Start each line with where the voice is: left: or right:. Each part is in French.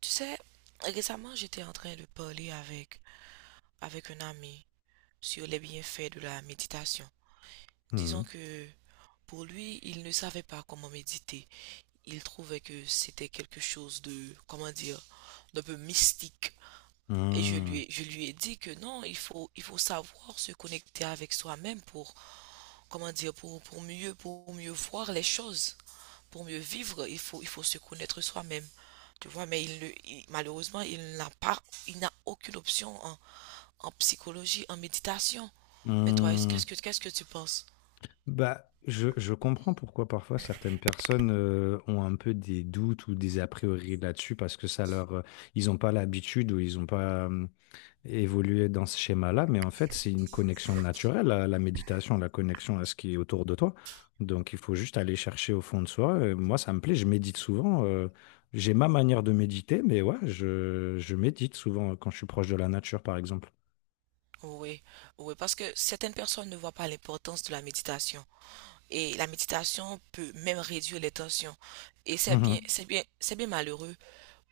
right: Tu sais, récemment, j'étais en train de parler avec, avec un ami sur les bienfaits de la méditation. Disons
left: Mmh
right: que pour lui, il ne savait pas comment méditer. Il trouvait que c'était quelque chose de, comment dire, d'un peu mystique.
left: mh. Mmh.
right: Je lui ai dit que non, il faut savoir se connecter avec soi-même pour, comment dire, pour, pour mieux voir les choses, pour mieux vivre, il faut se connaître soi-même. Tu vois, mais malheureusement, il n'a aucune option en, en psychologie, en méditation. Mais toi,
left: Mmh.
right: qu'est-ce que tu penses?
left: Bah, je comprends pourquoi parfois certaines personnes, ont un peu des doutes ou des a priori là-dessus parce que ça leur, ils n'ont pas l'habitude ou ils n'ont pas, évolué dans ce schéma-là, mais en fait, c'est une connexion naturelle à la méditation, la connexion à ce qui est autour de toi. Donc il faut juste aller chercher au fond de soi et moi, ça me plaît, je médite souvent, j'ai ma manière de méditer, mais ouais, je médite souvent quand je suis proche de la nature, par exemple.
right: Oui, oui, parce que certaines personnes ne voient pas l'importance de la méditation. Et la méditation peut même réduire les tensions. Et c'est
left: Mmh
right: bien,
left: mh.
right: c'est bien malheureux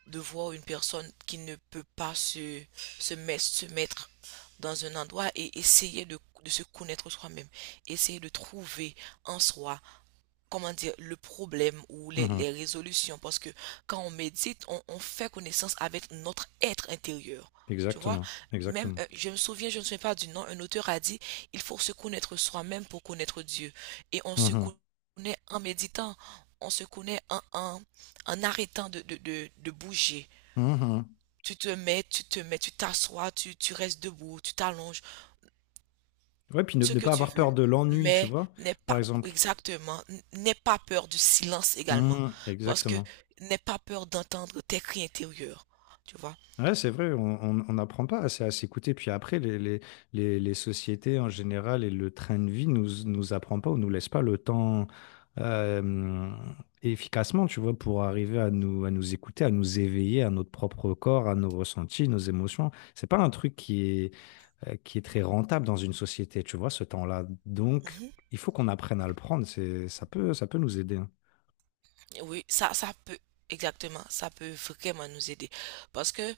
right: de voir une personne qui ne peut pas se, se mettre dans un endroit et essayer de se connaître soi-même, essayer de trouver en soi, comment dire, le problème ou
left: Mmh.
right: les résolutions. Parce que quand on médite, on fait connaissance avec notre être intérieur. Tu vois,
left: Exactement,
right: même,
left: exactement.
right: je me souviens, je ne me souviens pas du nom, un auteur a dit, il faut se connaître soi-même pour connaître Dieu. Et on se
left: Mhm,
right: connaît en méditant, on se connaît en, en arrêtant de bouger.
left: mhm.
right: Tu te mets, tu t'assois, tu restes debout, tu t'allonges,
left: Ouais, puis
right: ce
left: ne
right: que
left: pas
right: tu
left: avoir
right: veux,
left: peur de l'ennui, tu
right: mais
left: vois,
right: n'aie
left: par
right: pas,
left: exemple.
right: exactement, n'aie pas peur du silence également,
left: Mhm,
right: parce que
left: exactement.
right: n'aie pas peur d'entendre tes cris intérieurs, tu vois.
left: Ouais, c'est vrai, on n'apprend pas assez à s'écouter. Puis après, les sociétés en général et le train de vie nous, nous apprend pas ou nous laisse pas le temps euh, efficacement, tu vois, pour arriver à nous écouter, à nous éveiller à notre propre corps, à nos ressentis, nos émotions. C'est pas un truc qui, qui est très rentable dans une société, tu vois, ce temps-là. Donc,
right: Mhm.
left: il faut qu'on apprenne à le prendre. C'est, ça peut nous aider, hein.
right: Oui, ça, exactement, ça peut vraiment nous aider, parce que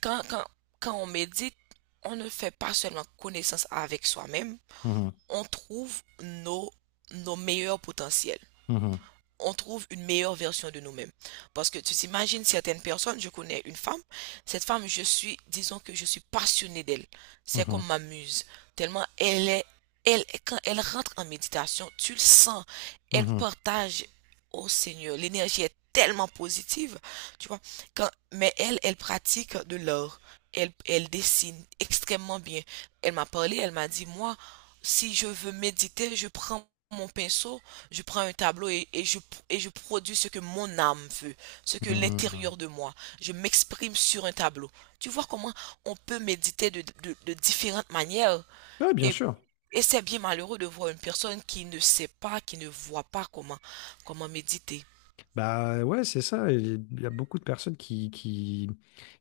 right: quand, quand on médite, on ne fait pas seulement connaissance avec soi-même,
left: Mhm,
right: on trouve nos, nos meilleurs potentiels.
left: mhm,
right: On trouve une meilleure version de nous-mêmes. Parce que tu t'imagines certaines personnes, je connais une femme, cette femme, je suis, disons que je suis passionnée d'elle. C'est
left: mhm,
right: comme ma muse. Tellement elle est, elle, quand elle rentre en méditation, tu le sens, elle
left: mhm,
right: partage au Seigneur. L'énergie est tellement positive, tu vois. Quand, mais elle, elle pratique de l'art. Elle, elle dessine extrêmement bien. Elle m'a parlé, elle m'a dit, moi, si je veux méditer, je prends mon pinceau, je prends un tableau et je produis ce que mon âme veut, ce que
left: mhm.
right: l'intérieur de moi. Je m'exprime sur un tableau. Tu vois comment on peut méditer de, de différentes manières.
left: Ouais, bien
right: Et,
left: sûr.
right: et c'est bien malheureux de voir une personne qui ne sait pas, qui ne voit pas comment, comment méditer.
left: Bah ouais, c'est ça. Il y a beaucoup de personnes qui qui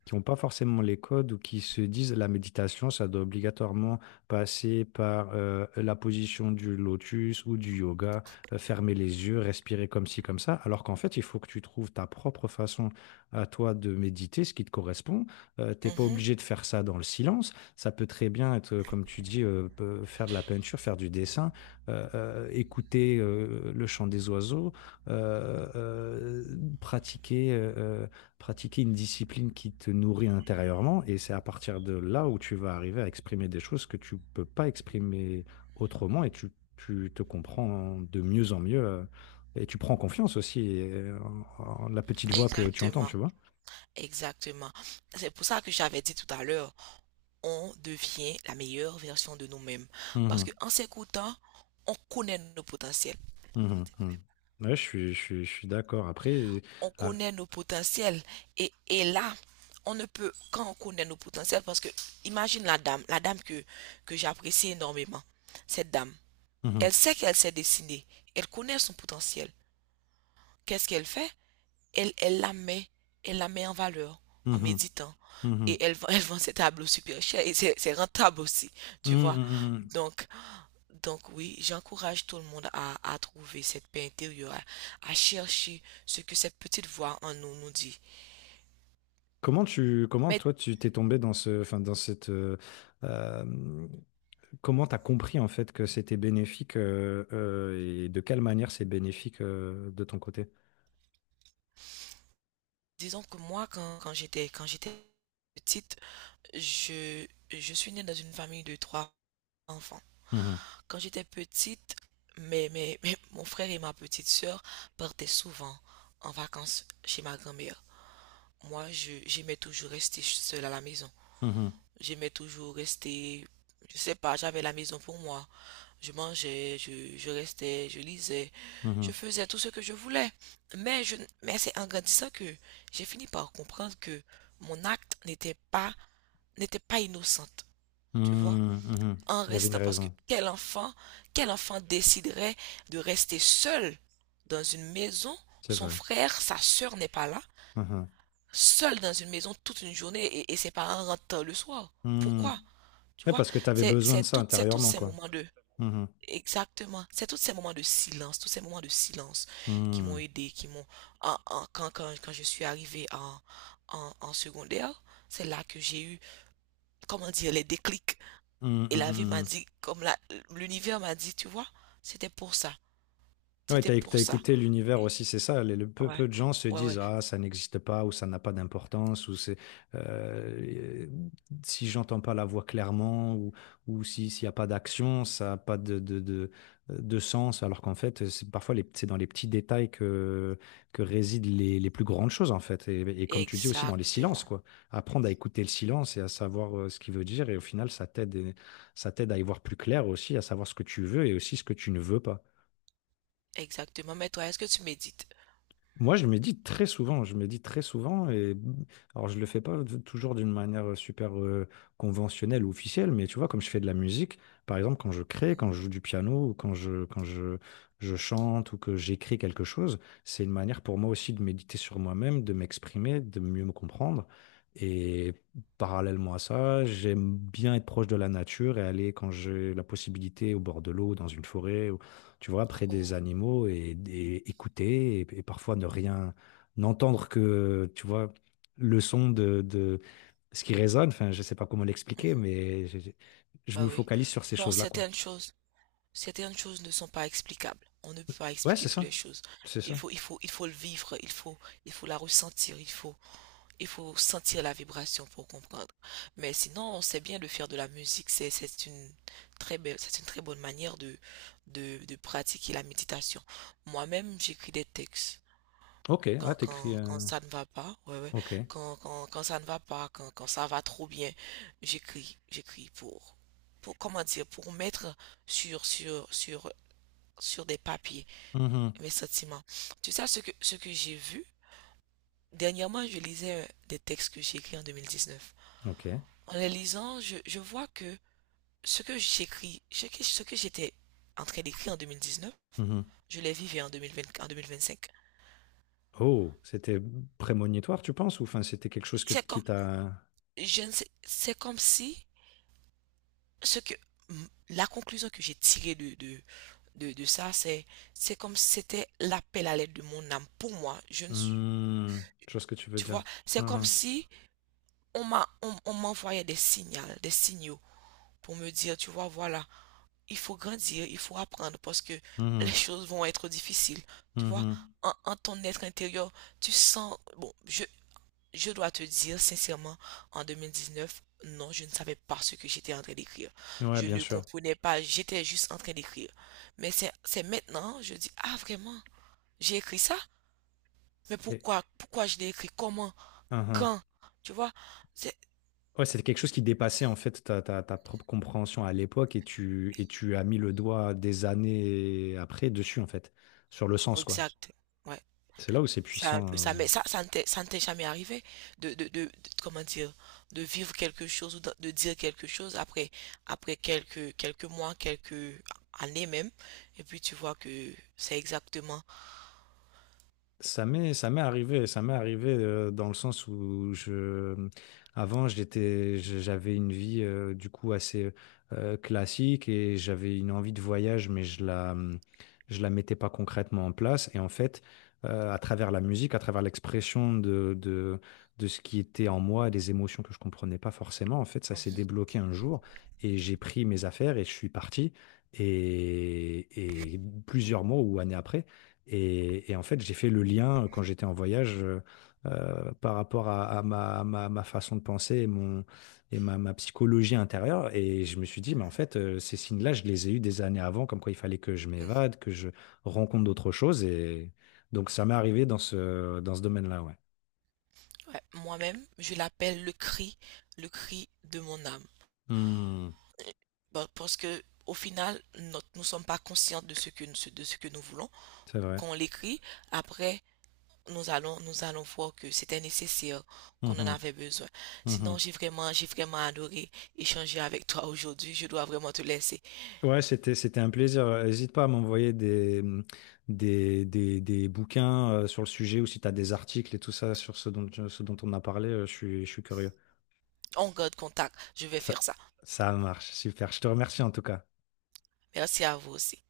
left: qui n'ont pas forcément les codes ou qui se disent la méditation, ça doit obligatoirement passer par la position du lotus ou du yoga, fermer les yeux, respirer comme ci, comme ça. Alors qu'en fait, il faut que tu trouves ta propre façon à toi de méditer, ce qui te correspond. T'es pas
right: Mhm.
left: obligé de faire ça dans le silence. Ça peut très bien être, comme tu dis, faire de la peinture, faire du dessin, écouter le chant des oiseaux euh, euh, pratiquer, euh, pratiquer une discipline qui te nourrit intérieurement. Et c'est à partir de là où tu vas arriver à exprimer des choses que tu peux pas exprimer autrement et tu te comprends de mieux en mieux. Et tu prends confiance aussi, en la petite voix que tu entends,
right: Exactement.
left: tu vois.
right: Exactement. C'est pour ça que j'avais dit tout à l'heure. On devient la meilleure version de nous-mêmes. Parce
left: Mhm,
right: qu'en s'écoutant, on connaît nos potentiels.
left: mhm, mhm. Ouais, je suis d'accord. Après,
right: On
left: ah,
right: connaît nos potentiels. Et là, on ne peut, quand on connaît nos potentiels, parce que imagine la dame que j'apprécie énormément, cette dame,
left: mhm,
right: elle sait qu'elle s'est dessinée, elle connaît son potentiel. Qu'est-ce qu'elle fait? Elle, elle la met en valeur en
left: mhm,
right: méditant.
left: mhm.
right: Elle vend ses tableaux super chers et c'est rentable aussi,
left: Mhm,
right: tu vois.
left: mhm, mhm.
right: Donc, Donc oui, j'encourage tout le monde à trouver cette paix intérieure, à chercher ce que cette petite voix en nous nous dit.
left: Comment comment
right: Mais
left: toi tu t'es tombé dans ce, enfin dans cette, euh, comment t'as compris en fait que c'était bénéfique, et de quelle manière c'est bénéfique, de ton côté?
right: disons que moi, quand, quand j'étais petite, je suis née dans une famille de 3 enfants.
left: Mhm,
right: Quand j'étais petite, mais mon frère et ma petite sœur partaient souvent en vacances chez ma grand-mère. Moi, je, j'aimais toujours rester seule à la maison.
left: mhm,
right: J'aimais toujours rester, je sais pas, j'avais la maison pour moi. Je mangeais, je, je lisais, je
left: mhm,
right: faisais tout ce que je voulais. Mais je, mais c'est en grandissant que j'ai fini par comprendre que mon acte n'était pas innocente,
left: mhm,
right: tu vois.
left: mhm.
right: En
left: Il y avait une
right: restant, parce que
left: raison,
right: quel enfant déciderait de rester seul dans une maison?
left: c'est
right: Son
left: vrai.
right: frère, sa sœur n'est pas là,
left: Mhm,
right: seul dans une maison toute une journée et ses parents rentrent tard le soir.
left: mhm.
right: Pourquoi? Tu
left: Ouais,
right: vois,
left: parce que tu avais
right: c'est,
left: besoin de ça
right: c'est tous
left: intérieurement
right: ces
left: quoi.
right: moments de,
left: Mhm,
right: exactement. C'est tous ces moments de silence, tous ces moments de silence qui m'ont
left: mhm,
right: aidé, qui m'ont... quand, quand je suis arrivée en, en secondaire, c'est là que j'ai eu, comment dire, les déclics.
left: mhm,
right: Et la vie
left: mhm,
right: m'a
left: mhm.
right: dit, comme la, l'univers m'a dit, tu vois, c'était pour ça,
left: Ouais,
right: c'était pour
left: t'as
right: ça.
left: écouté l'univers aussi, c'est ça.
right: Ouais,
left: Peu de gens se
right: ouais,
left: disent,
right: ouais,
left: ah, ça n'existe pas, ou ça n'a pas d'importance, ou c'est, euh, si j'entends pas la voix clairement, ou si, s'il n'y a pas d'action, ça n'a pas de sens. Alors qu'en fait, c'est parfois c'est dans les petits détails que résident les plus grandes choses, en fait. Et comme tu dis aussi, dans les silences,
right: exactement,
left: quoi. Apprendre à écouter le silence et à savoir ce qu'il veut dire. Et au final, ça t'aide à y voir plus clair aussi, à savoir ce que tu veux et aussi ce que tu ne veux pas.
right: exactement. Mais toi, est-ce que tu médites?
left: Moi, je médite très souvent, je médite très souvent, et alors je le fais pas toujours d'une manière super conventionnelle ou officielle, mais tu vois, comme je fais de la musique, par exemple, quand je crée, quand je joue du piano, ou quand je chante ou que j'écris quelque chose, c'est une manière pour moi aussi de méditer sur moi-même, de m'exprimer, de mieux me comprendre. Et parallèlement à ça, j'aime bien être proche de la nature et aller, quand j'ai la possibilité, au bord de l'eau, dans une forêt, tu vois, près des
right: Oh,
left: animaux et écouter et parfois ne rien, n'entendre que, tu vois, le son de ce qui résonne. Enfin, je sais pas comment l'expliquer,
right: mhm,
left: mais je
right: bah
left: me
right: oui.
left: focalise sur ces
right: Non,
left: choses-là, quoi.
right: certaines choses. Certaines choses ne sont pas explicables. On ne peut pas
left: Ouais,
right: expliquer
left: c'est
right: toutes les
left: ça.
right: choses.
left: C'est
right: Il
left: ça.
right: faut, il faut le vivre, il faut la ressentir, il faut sentir la vibration pour comprendre. Mais sinon, on sait bien de faire de la musique. C'est une très belle, c'est une très bonne manière de, de pratiquer la méditation. Moi-même, j'écris des textes.
left: Ok. Ah,
right: Quand,
left: t'écris.
right: quand ça ne va pas, ouais, ouais.
left: Ok.
right: Quand, quand ça ne va pas, quand, quand ça va trop bien, j'écris, j'écris pour, comment dire, pour mettre sur, sur des papiers
left: Mhm.
right: mes sentiments. Tu sais ce que j'ai vu? Dernièrement, je lisais des textes que j'ai écrits en 2019.
left: Ok.
right: En les lisant, je vois que ce que j'écris, ce que j'étais en train d'écrire en 2019,
left: Mhm.
right: je les vivais en 2020, en 2025.
left: Oh, c'était prémonitoire, tu penses? Ou enfin, c'était quelque chose que,
right: C'est comme,
left: qui t'a.
right: je ne sais, c'est comme si ce que, la conclusion que j'ai tirée de, de ça, c'est comme si c'était l'appel à l'aide de mon âme. Pour moi, je ne suis,
left: Hmm, je vois ce que tu veux
right: tu
left: dire.
right: vois, c'est comme
left: Mhm.
right: si on m'a, on m'envoyait des signaux pour me dire, tu vois, voilà, il faut grandir, il faut apprendre parce que les
left: Mhm.
right: choses vont être difficiles. Tu vois, en, en ton être intérieur, tu sens, bon, je dois te dire sincèrement, en 2019, non, je ne savais pas ce que j'étais en train d'écrire.
left: Mhm. Ouais,
right: Je
left: bien
right: ne
left: sûr.
right: comprenais pas, j'étais juste en train d'écrire. Mais c'est maintenant, je dis, ah vraiment, j'ai écrit ça? Mais
left: Et...
right: pourquoi, pourquoi je l'ai écrit? Comment?
left: Mhm.
right: Quand? Tu vois? C'est,
left: Ouais, c'était quelque chose qui dépassait en fait ta propre compréhension à l'époque et et tu as mis le doigt des années après dessus en fait, sur le sens quoi.
right: exact. Ouais.
left: C'est là où c'est
right: C'est un
left: puissant.
right: peu ça, mais ça, ça ne t'est jamais arrivé de, de- comment dire, de vivre quelque chose ou de dire quelque chose après, après quelques, quelques mois, quelques années même, et puis tu vois que c'est exactement.
left: Ça m'est arrivé dans le sens où avant j'avais une vie du coup assez classique et j'avais une envie de voyage, mais je je la mettais pas concrètement en place. Et en fait, à travers la musique, à travers l'expression de ce qui était en moi, des émotions que je comprenais pas forcément, en fait, ça s'est
right: Mhm,
left: débloqué un jour et j'ai pris mes affaires et je suis parti. Et plusieurs mois ou années après. Et en fait, j'ai fait le lien quand j'étais en voyage, par rapport à ma, ma façon de penser, et ma psychologie intérieure. Et je me suis dit, mais en
right: mhm,
left: fait, ces signes-là, je les ai eus des années avant, comme quoi il fallait que je
right: mhm.
left: m'évade, que je rencontre d'autres choses. Et donc, ça m'est arrivé dans ce domaine-là, ouais.
right: Ouais, moi-même, je l'appelle le cri de mon âme.
left: Hmm,
right: Et- bah, parce que au final, notre- nous ne sommes pas conscients de ce que nous voulons.
left: c'est vrai.
right: Quand on l'écrit, après, nous allons voir que c'était nécessaire, qu'on en
left: Mhm,
right: avait besoin. Sinon,
left: mhm.
right: j'ai vraiment adoré échanger avec toi aujourd'hui. Je dois vraiment te laisser.
left: Ouais, c'était, c'était un plaisir. N'hésite pas à m'envoyer des bouquins sur le sujet ou si tu as des articles et tout ça sur ce dont on a parlé, je suis curieux.
right: On garde contact. Je vais
left: Ça,
right: faire ça.
left: ça marche, super. Je te remercie en tout cas.
right: Merci à vous aussi.